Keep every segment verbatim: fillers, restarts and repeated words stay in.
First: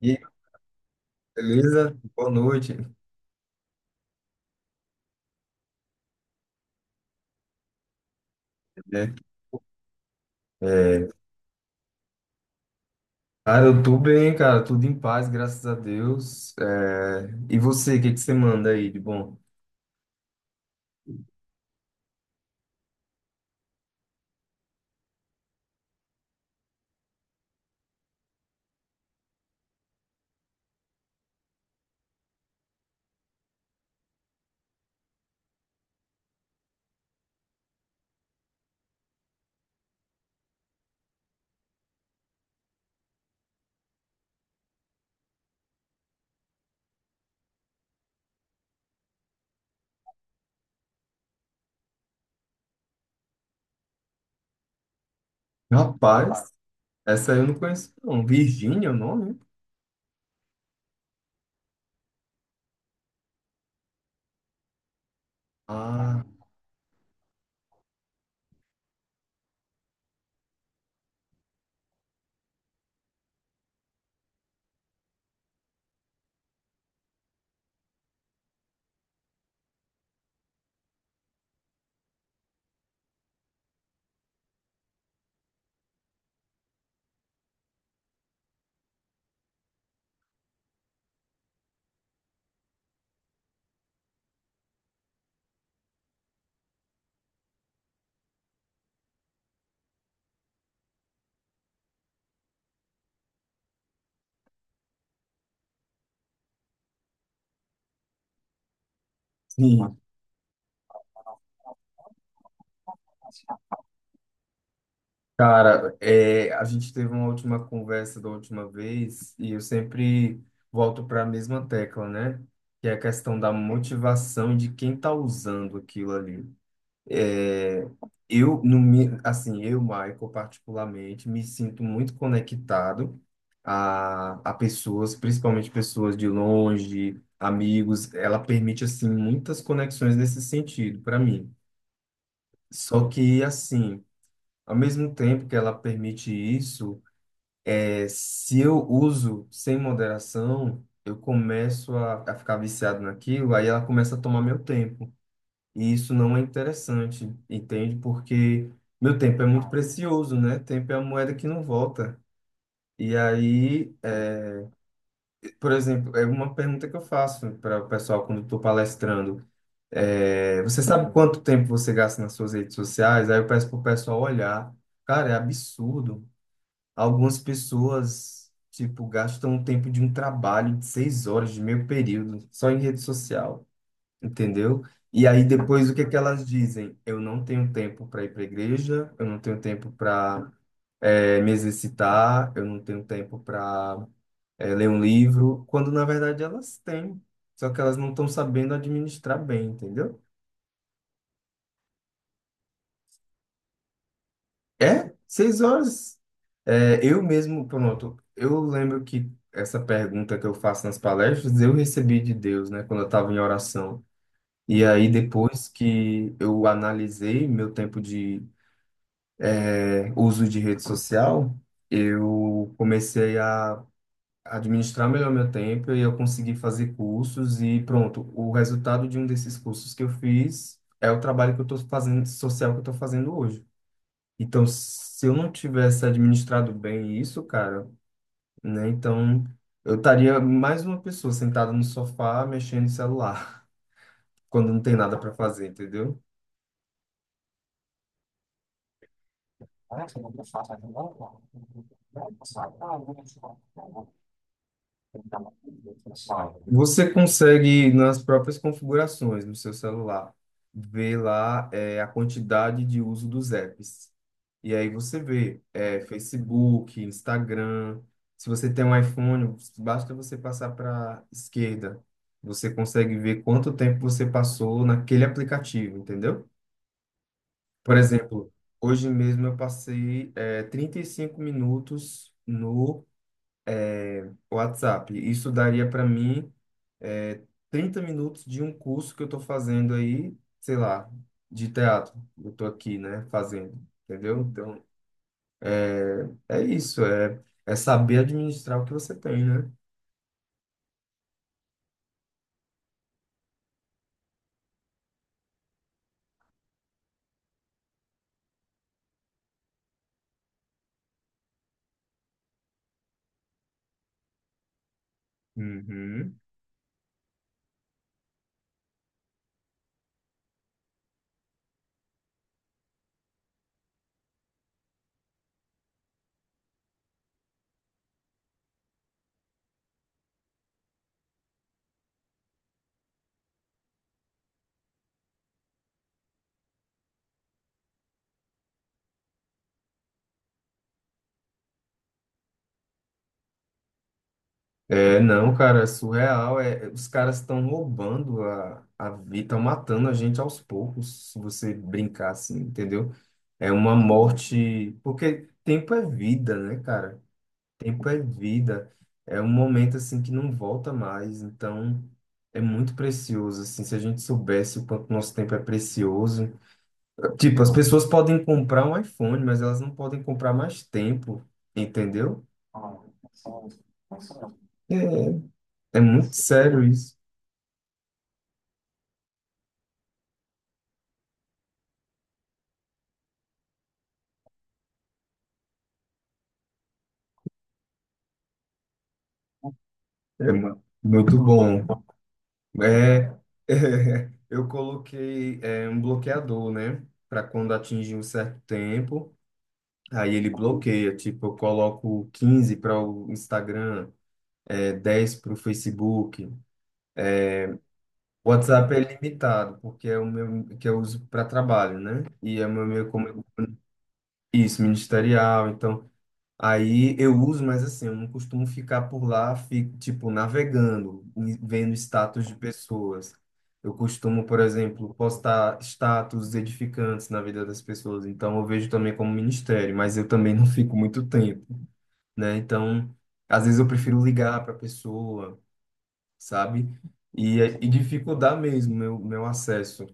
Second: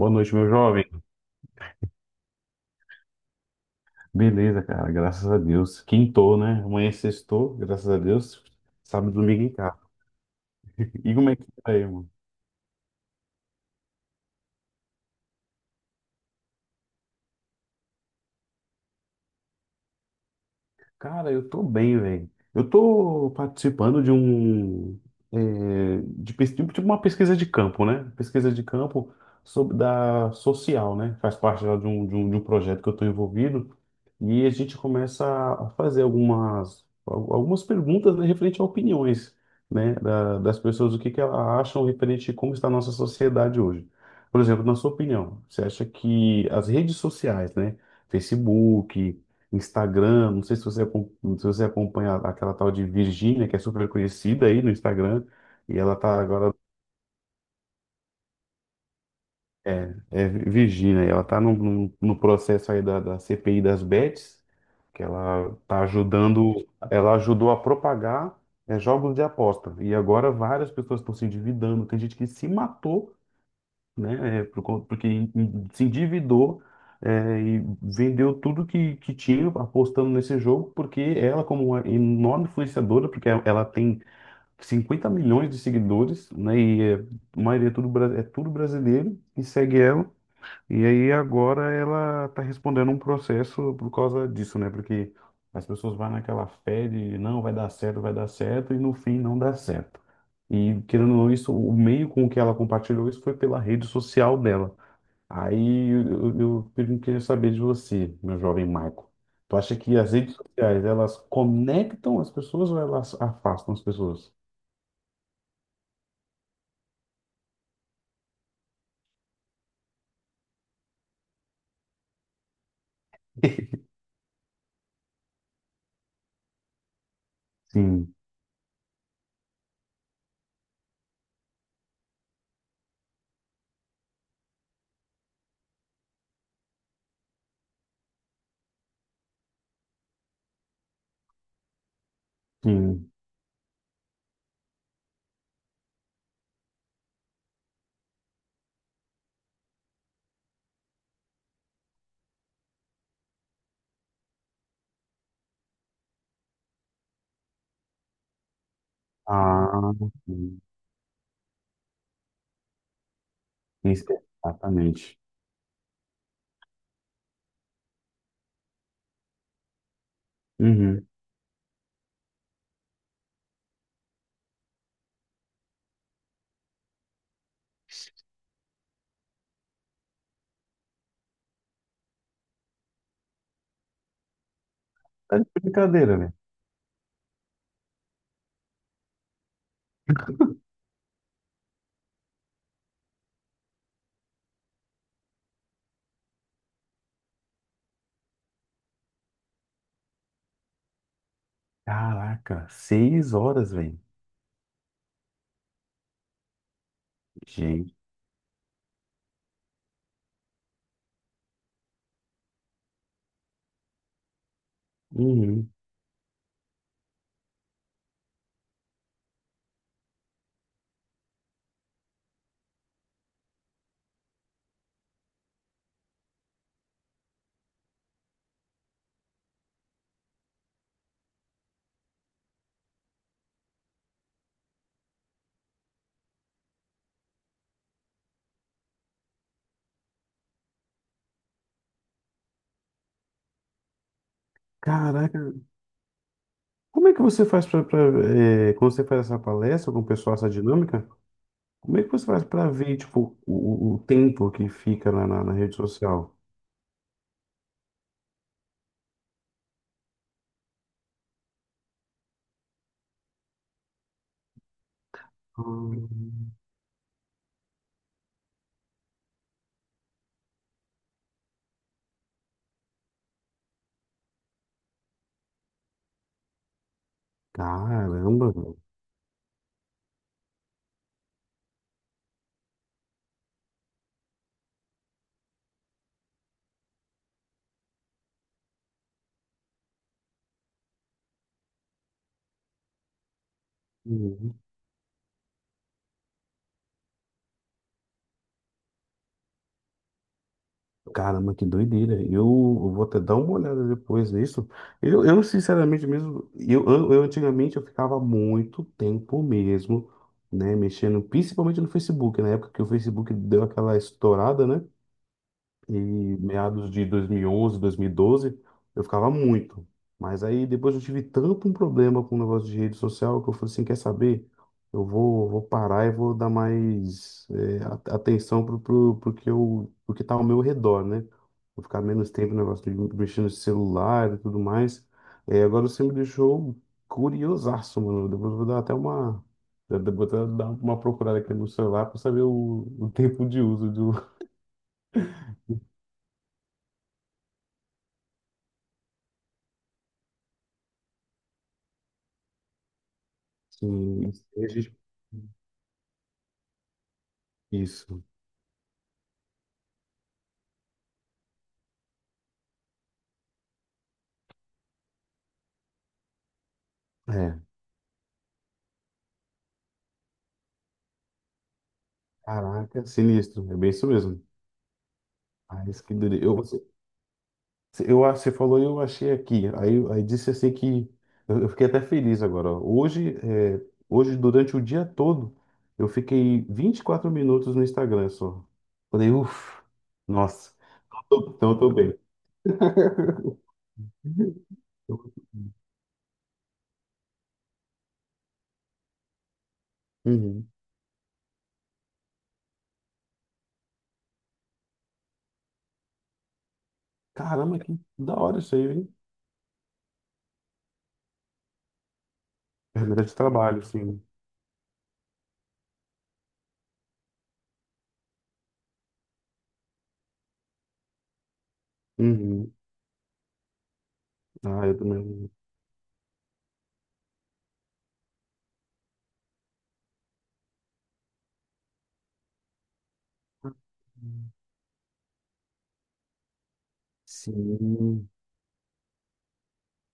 E aí, noite, meu jovem. beleza? Boa noite. Beleza, cara, graças a Deus. Quintou, né? Amanhã é sextou, graças a Deus. Sábado Né? e domingo em casa. É, E como é que tá aí, mano? cara, eu tô bem, cara, tudo em paz, graças a Deus. É, e você, o que que você manda aí de bom? Cara, eu tô bem, velho. Eu tô participando de um. é, de, pes- tipo tipo uma pesquisa de campo, né? Pesquisa de campo sobre, da social, né? Faz parte lá de um, de um, de um projeto que eu tô envolvido. E a gente começa a fazer algumas, al- algumas perguntas, né, referente a opiniões, né? Da- das pessoas, o que que elas acham referente a como está a nossa sociedade hoje. Por exemplo, na sua opinião, você acha que as redes sociais, né? Facebook. Instagram, não sei se você, acom- se você acompanha aquela tal de Virgínia, que é super conhecida aí no Instagram, e ela tá Rapaz, agora, essa eu não conheço, não. Virgínia é o nome? é, é Virgínia, e ela tá no, no, no processo aí da, da C P I das bets, que ela tá Ah, ajudando, ela ajudou a propagar, é, jogos de aposta, e agora várias pessoas estão se endividando, tem gente que se matou né? é, por con- porque en- en- se endividou, é, e vendeu tudo que, que tinha apostando nesse jogo, porque ela, como uma enorme influenciadora, porque ela ela tem cinquenta milhões de seguidores, né? E é, a maioria é tudo, bra- é tudo brasileiro, e segue ela. E aí agora ela tá respondendo um processo por causa disso, né? Porque as pessoas vão naquela fé de não, vai dar certo, vai dar certo, e no fim não dá certo. E querendo ou não, isso, o meio com que ela compartilhou isso foi pela rede social dela. Aí eu, eu, eu queria saber de você, meu jovem Michael. Tu acha que sim. as redes sociais, elas conectam as pessoas ou elas afastam as pessoas? Cara, é, a gente teve uma última conversa da última vez e eu sempre volto para a mesma tecla, né? Que é a questão da motivação e de quem tá usando aquilo ali. É, Sim, eu, no, mi- Assim, eu, Michael, particularmente, me sinto muito conectado a, a pessoas, principalmente pessoas de longe, amigos. Ela permite, assim, muitas conexões nesse sentido, para mim. Só sim. que, assim, ao mesmo tempo que ela permite isso, é, se eu uso sem moderação, eu começo a, a ficar viciado naquilo, aí ela começa a tomar meu tempo. E isso não é interessante, entende? Porque meu tempo é muito Ah, precioso, né? sim. Tempo é a moeda que não volta. E aí, Isso. é, Exatamente. por exemplo, é uma pergunta que eu faço para o pessoal quando estou palestrando. É, você Uhum. sabe quanto tempo você gasta nas suas redes sociais? Aí eu peço para o pessoal olhar. Cara, é absurdo. Algumas pessoas, tipo, gastam o tempo de um trabalho de seis horas, de meio período, só em rede social. Entendeu? E Tá aí de depois o que que brincadeira, né? elas dizem? Eu não tenho tempo para ir para a igreja, eu não tenho tempo para me exercitar, eu não tenho tempo para ler um livro, quando na verdade elas têm, só que elas não estão sabendo administrar bem, entendeu? Caraca, seis horas, velho. É, seis horas. É, eu mesmo, Gente. pronto, eu lembro que essa pergunta que eu faço nas palestras, eu recebi de Deus, né, quando eu estava em oração. E aí, depois Uhum. que eu analisei meu tempo de é, uso de rede social, eu comecei a administrar melhor meu tempo e eu consegui fazer cursos e pronto, o resultado de um desses cursos que eu fiz é o trabalho que eu estou fazendo, social que eu estou fazendo hoje. Então, se eu não tivesse administrado bem isso, cara, né, então eu estaria mais uma pessoa sentada no sofá mexendo no celular, quando não tem nada para Caraca. fazer, entendeu? Como é que você faz pra, pra, eh, quando você faz essa palestra com o pessoal, essa dinâmica, como é que você faz pra ver, tipo, o, o o tempo que fica na, na, na rede social? Você consegue, nas próprias configurações no seu celular, ver lá é, a quantidade de uso dos apps. E aí você vê, é, Ah. Facebook, Instagram. Se você tem um iPhone, basta você passar para esquerda. Você consegue ver quanto tempo você passou naquele aplicativo, entendeu? Por Caramba, exemplo, velho. hoje mesmo eu passei, é, trinta e cinco minutos no WhatsApp. Isso daria para mim. É, trinta minutos de um curso que eu estou fazendo aí, sei lá, de teatro. Eu estou aqui, né, fazendo, entendeu? Uhum. Então, é, é isso, é, é saber administrar o que você tem, né? Caramba, que doideira. Eu, eu vou até dar uma olhada depois nisso. Eu, eu sinceramente mesmo, eu, eu, eu antigamente eu ficava muito tempo mesmo, né, mexendo, principalmente no Facebook, na época que o Facebook deu aquela estourada, né? E Uhum. meados de dois mil e onze, dois mil e doze, eu ficava muito. Mas aí depois eu tive tanto um problema com o negócio de rede social que eu falei assim, quer saber? Eu vou, vou parar e vou dar mais é, a- atenção pro, pro, pro que eu, pro que tá ao meu redor, né? Vou ficar menos tempo no negócio de mexendo no celular e tudo mais. É, agora você me deixou curiosaço, mano. Depois eu vou dar até uma... Eu vou até dar uma procurada aqui no celular para saber o, o tempo de uso. É, não, cara, é surreal. É, os caras estão roubando a, a vida, estão matando a gente aos poucos, se você brincar assim, entendeu? É uma Sim, isso. morte, Registro. porque tempo é vida, né, cara? Tempo é Isso. vida, é um momento assim que não volta mais, então é muito precioso, assim, se a gente soubesse o quanto nosso tempo é precioso. É. Tipo, as pessoas podem comprar um iPhone, mas elas não podem comprar mais tempo, entendeu? Caraca, sinistro. É bem isso mesmo. É, Ah, é isso que muito doideira. Eu, sério você, isso. eu, ah, Você falou e eu achei aqui. Aí, aí disse assim que eu, eu fiquei até feliz agora. Ó. Hoje, é, hoje, durante o dia todo, eu fiquei vinte e quatro minutos no Instagram só. Falei, uff, É nossa. mu- muito Tô- Então eu bom. tô bem. É, eu coloquei, é, um bloqueador, né, para quando atingir um certo tempo, aí ele Uhum. bloqueia, tipo, eu coloco quinze para o Instagram, é dez para o Facebook. Caramba, que da O hora isso aí, WhatsApp é hein? limitado, porque é o meu que eu uso para trabalho, né? E é o meu meio Ferramenta de como trabalho, sim. isso, ministerial, então aí eu uso, mas assim, eu não costumo ficar por lá, fico, tipo, navegando, e vendo status de Uhum. pessoas. Eu costumo, por Ah, eu exemplo, também. postar status edificantes na vida das pessoas, então eu vejo também como ministério, mas eu também não fico muito tempo, né? Então, às vezes eu prefiro ligar para a pessoa, sabe? E, é, e Sim. dificultar mesmo meu, meu acesso.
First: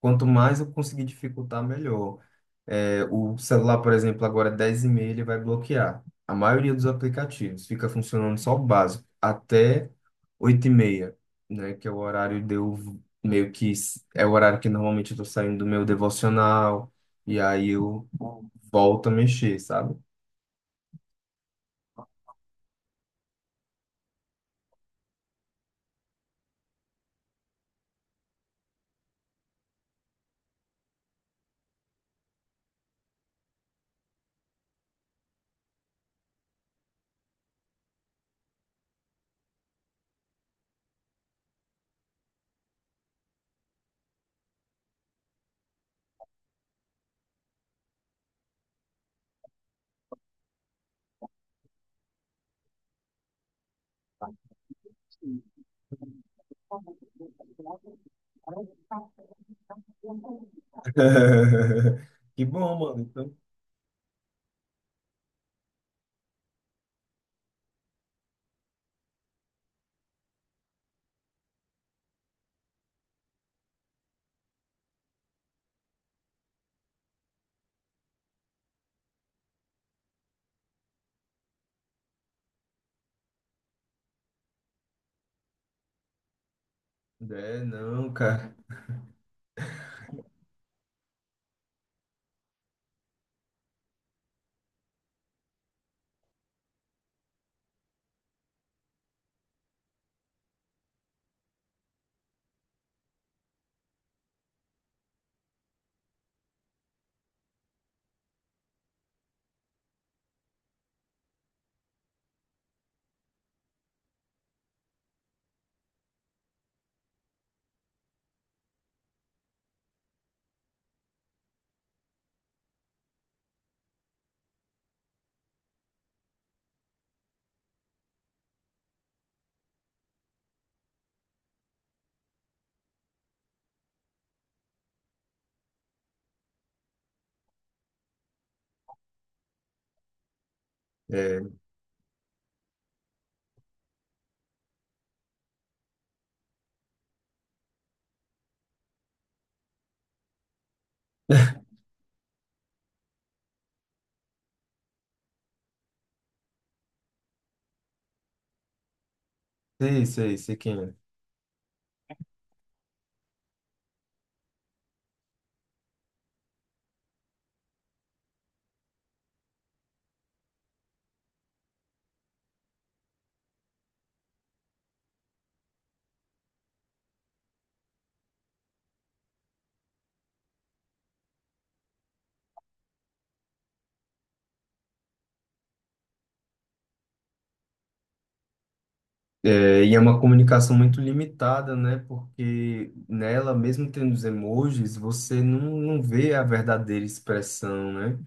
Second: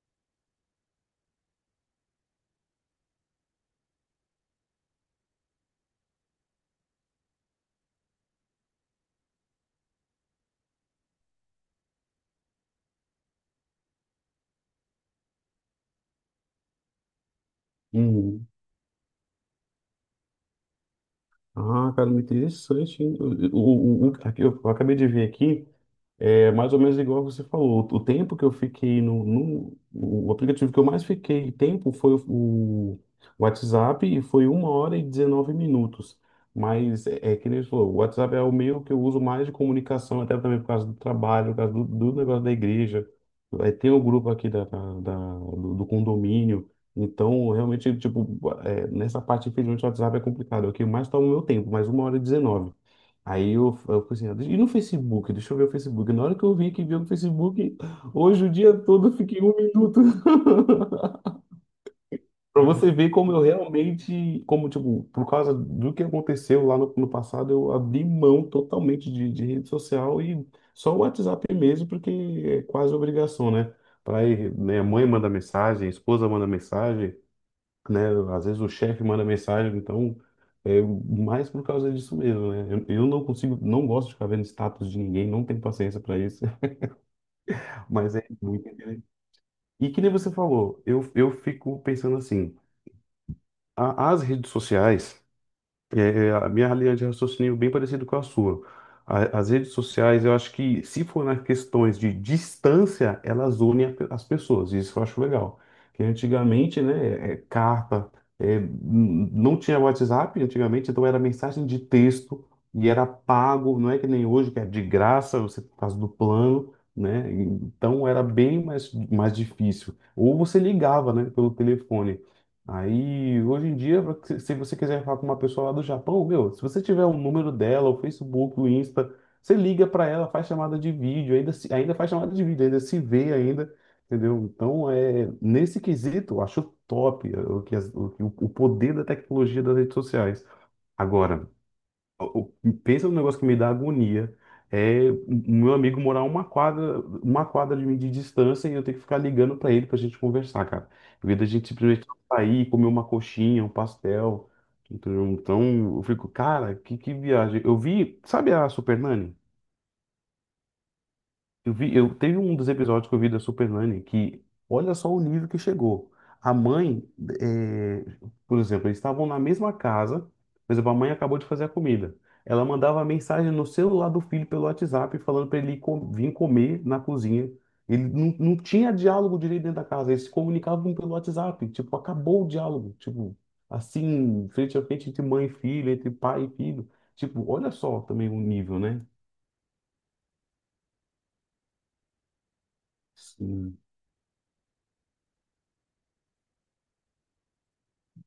Quanto mais eu conseguir dificultar, melhor. É, o celular, por exemplo, agora é dez e meia ele vai bloquear. A maioria dos aplicativos fica funcionando só o básico, até oito e meia, né? Que é o horário de eu meio que s- é o horário que normalmente eu tô saindo do meu devocional, e aí eu Hum. volto a mexer, sabe? Ah, cara, muito interessante. Hein? O, o, o- o- aqui, eu, eu acabei de ver aqui. É mais ou menos igual você falou. O tempo que eu fiquei no, no- o aplicativo que eu mais fiquei tempo foi o, o WhatsApp, e foi uma hora e dezenove minutos. Mas é, é que nem você falou, o WhatsApp é o meio que eu uso mais de comunicação, até também por causa do trabalho, por causa do, do negócio da igreja. Aí tem o grupo aqui da, da, da- do, do condomínio. Então, realmente, tipo, é, nessa parte, infelizmente, o WhatsApp é complicado. É o que mais toma o meu tempo, mas uma hora e dezenove. Aí eu, eu falei assim, e no Facebook? Deixa eu ver o Facebook. Na hora que eu vi que viu o Facebook, hoje o dia todo eu fiquei um minuto. Que Pra bom, você mano. ver como Então, eu realmente, como, tipo, por causa do que aconteceu lá no, no passado, eu abri mão totalmente de, de rede social e só o WhatsApp mesmo, porque é quase obrigação, né? Pra ir, né, a mãe manda mensagem, a esposa manda mensagem, né? Às vezes o chefe manda mensagem, então é mais por causa disso mesmo, né? Eu, eu não consigo, não gosto de ficar vendo status de ninguém, não tenho paciência para isso. é, não, Mas é cara. muito interessante. E que nem você falou, eu, eu fico pensando assim, a- as redes sociais. É, é, a minha linha de raciocínio é bem parecida com a sua. A- as redes sociais, eu acho que se for nas questões de distância, elas unem a pe- as pessoas. Isso eu acho legal. Que antigamente, né, é, é carta, é, n- não tinha WhatsApp antigamente, então era mensagem de texto e era pago. Não é que nem hoje, que é de graça, você por causa do plano, né? Então era bem mais, mais difícil. Ou você ligava, né, pelo telefone. Aí, hoje em dia, pra que- se você quiser falar com uma pessoa lá do Japão, meu, se você tiver o número dela, o Facebook, o Insta, você liga para ela, faz chamada de vídeo, ainda, se- ainda faz chamada de vídeo, ainda se vê ainda, entendeu? Então, é, nesse quesito, eu acho top é, o, que as- o, que o o poder da tecnologia das redes sociais. É. Agora, o- o- pensa no negócio que me dá agonia. É o meu amigo morar uma quadra, uma quadra de mim de distância e eu ter que ficar ligando pra ele pra gente conversar, cara. Em vez da gente simplesmente sair, comer uma coxinha, um pastel. Entendeu? Então eu fico, cara, que, que viagem. Eu vi, sabe a Super Nani? Sei, sei, sei quem é. Eu vi, eu teve um dos episódios que eu vi da Supernanny que olha só o nível que chegou. A mãe, eh, por exemplo, eles estavam na mesma casa, por exemplo, a mãe acabou de fazer a comida. Ela mandava mensagem no celular do filho pelo WhatsApp falando para ele co- vir comer na cozinha. Ele não, não tinha diálogo direito dentro da casa, eles se comunicavam pelo WhatsApp, tipo, acabou o diálogo, tipo, assim, frente a frente entre mãe e filho, entre pai e filho. Tipo, olha só também o nível, né? É, e é uma comunicação muito limitada, né? Porque nela, Sim, mesmo tendo os emojis, você não, não vê a verdadeira expressão, né?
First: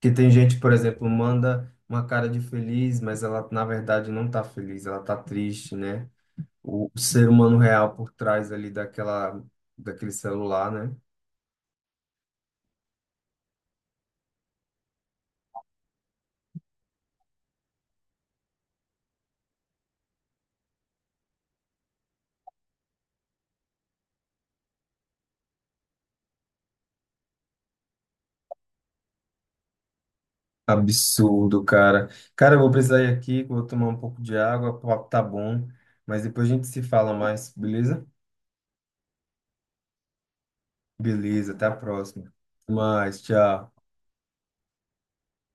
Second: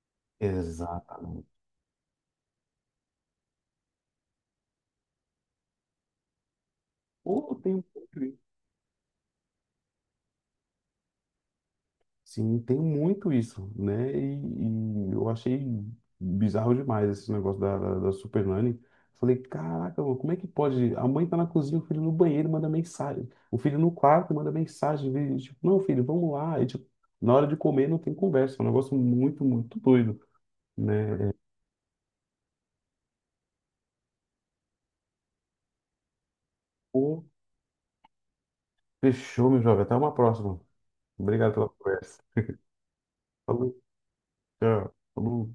Que tem gente, por exemplo, exato. manda uma cara de feliz, mas ela na verdade não tá feliz, ela tá triste, né? O ser Pô, humano tem, real por muito isso. trás ali daquela, daquele celular, né? Sim, tem muito isso, né? E, e eu achei bizarro demais esse negócio da, da, da Super Nanny. Falei, caraca, mano, como é que pode? A mãe tá na cozinha, o filho no banheiro manda mensagem. O filho no quarto manda mensagem. Vê, tipo, não, filho, vamos lá. E, tipo, na hora de comer não tem conversa. É um negócio muito, muito doido, né? Absurdo, cara. Cara, eu vou precisar ir aqui, que eu vou tomar um pouco de água, o papo tá bom, mas depois a gente se fala Pô, mais, beleza? fechou, meu jovem. Até uma próxima. Beleza, Obrigado até pela a conversa. próxima. Até mais, tchau. Falou, tchau. Falou.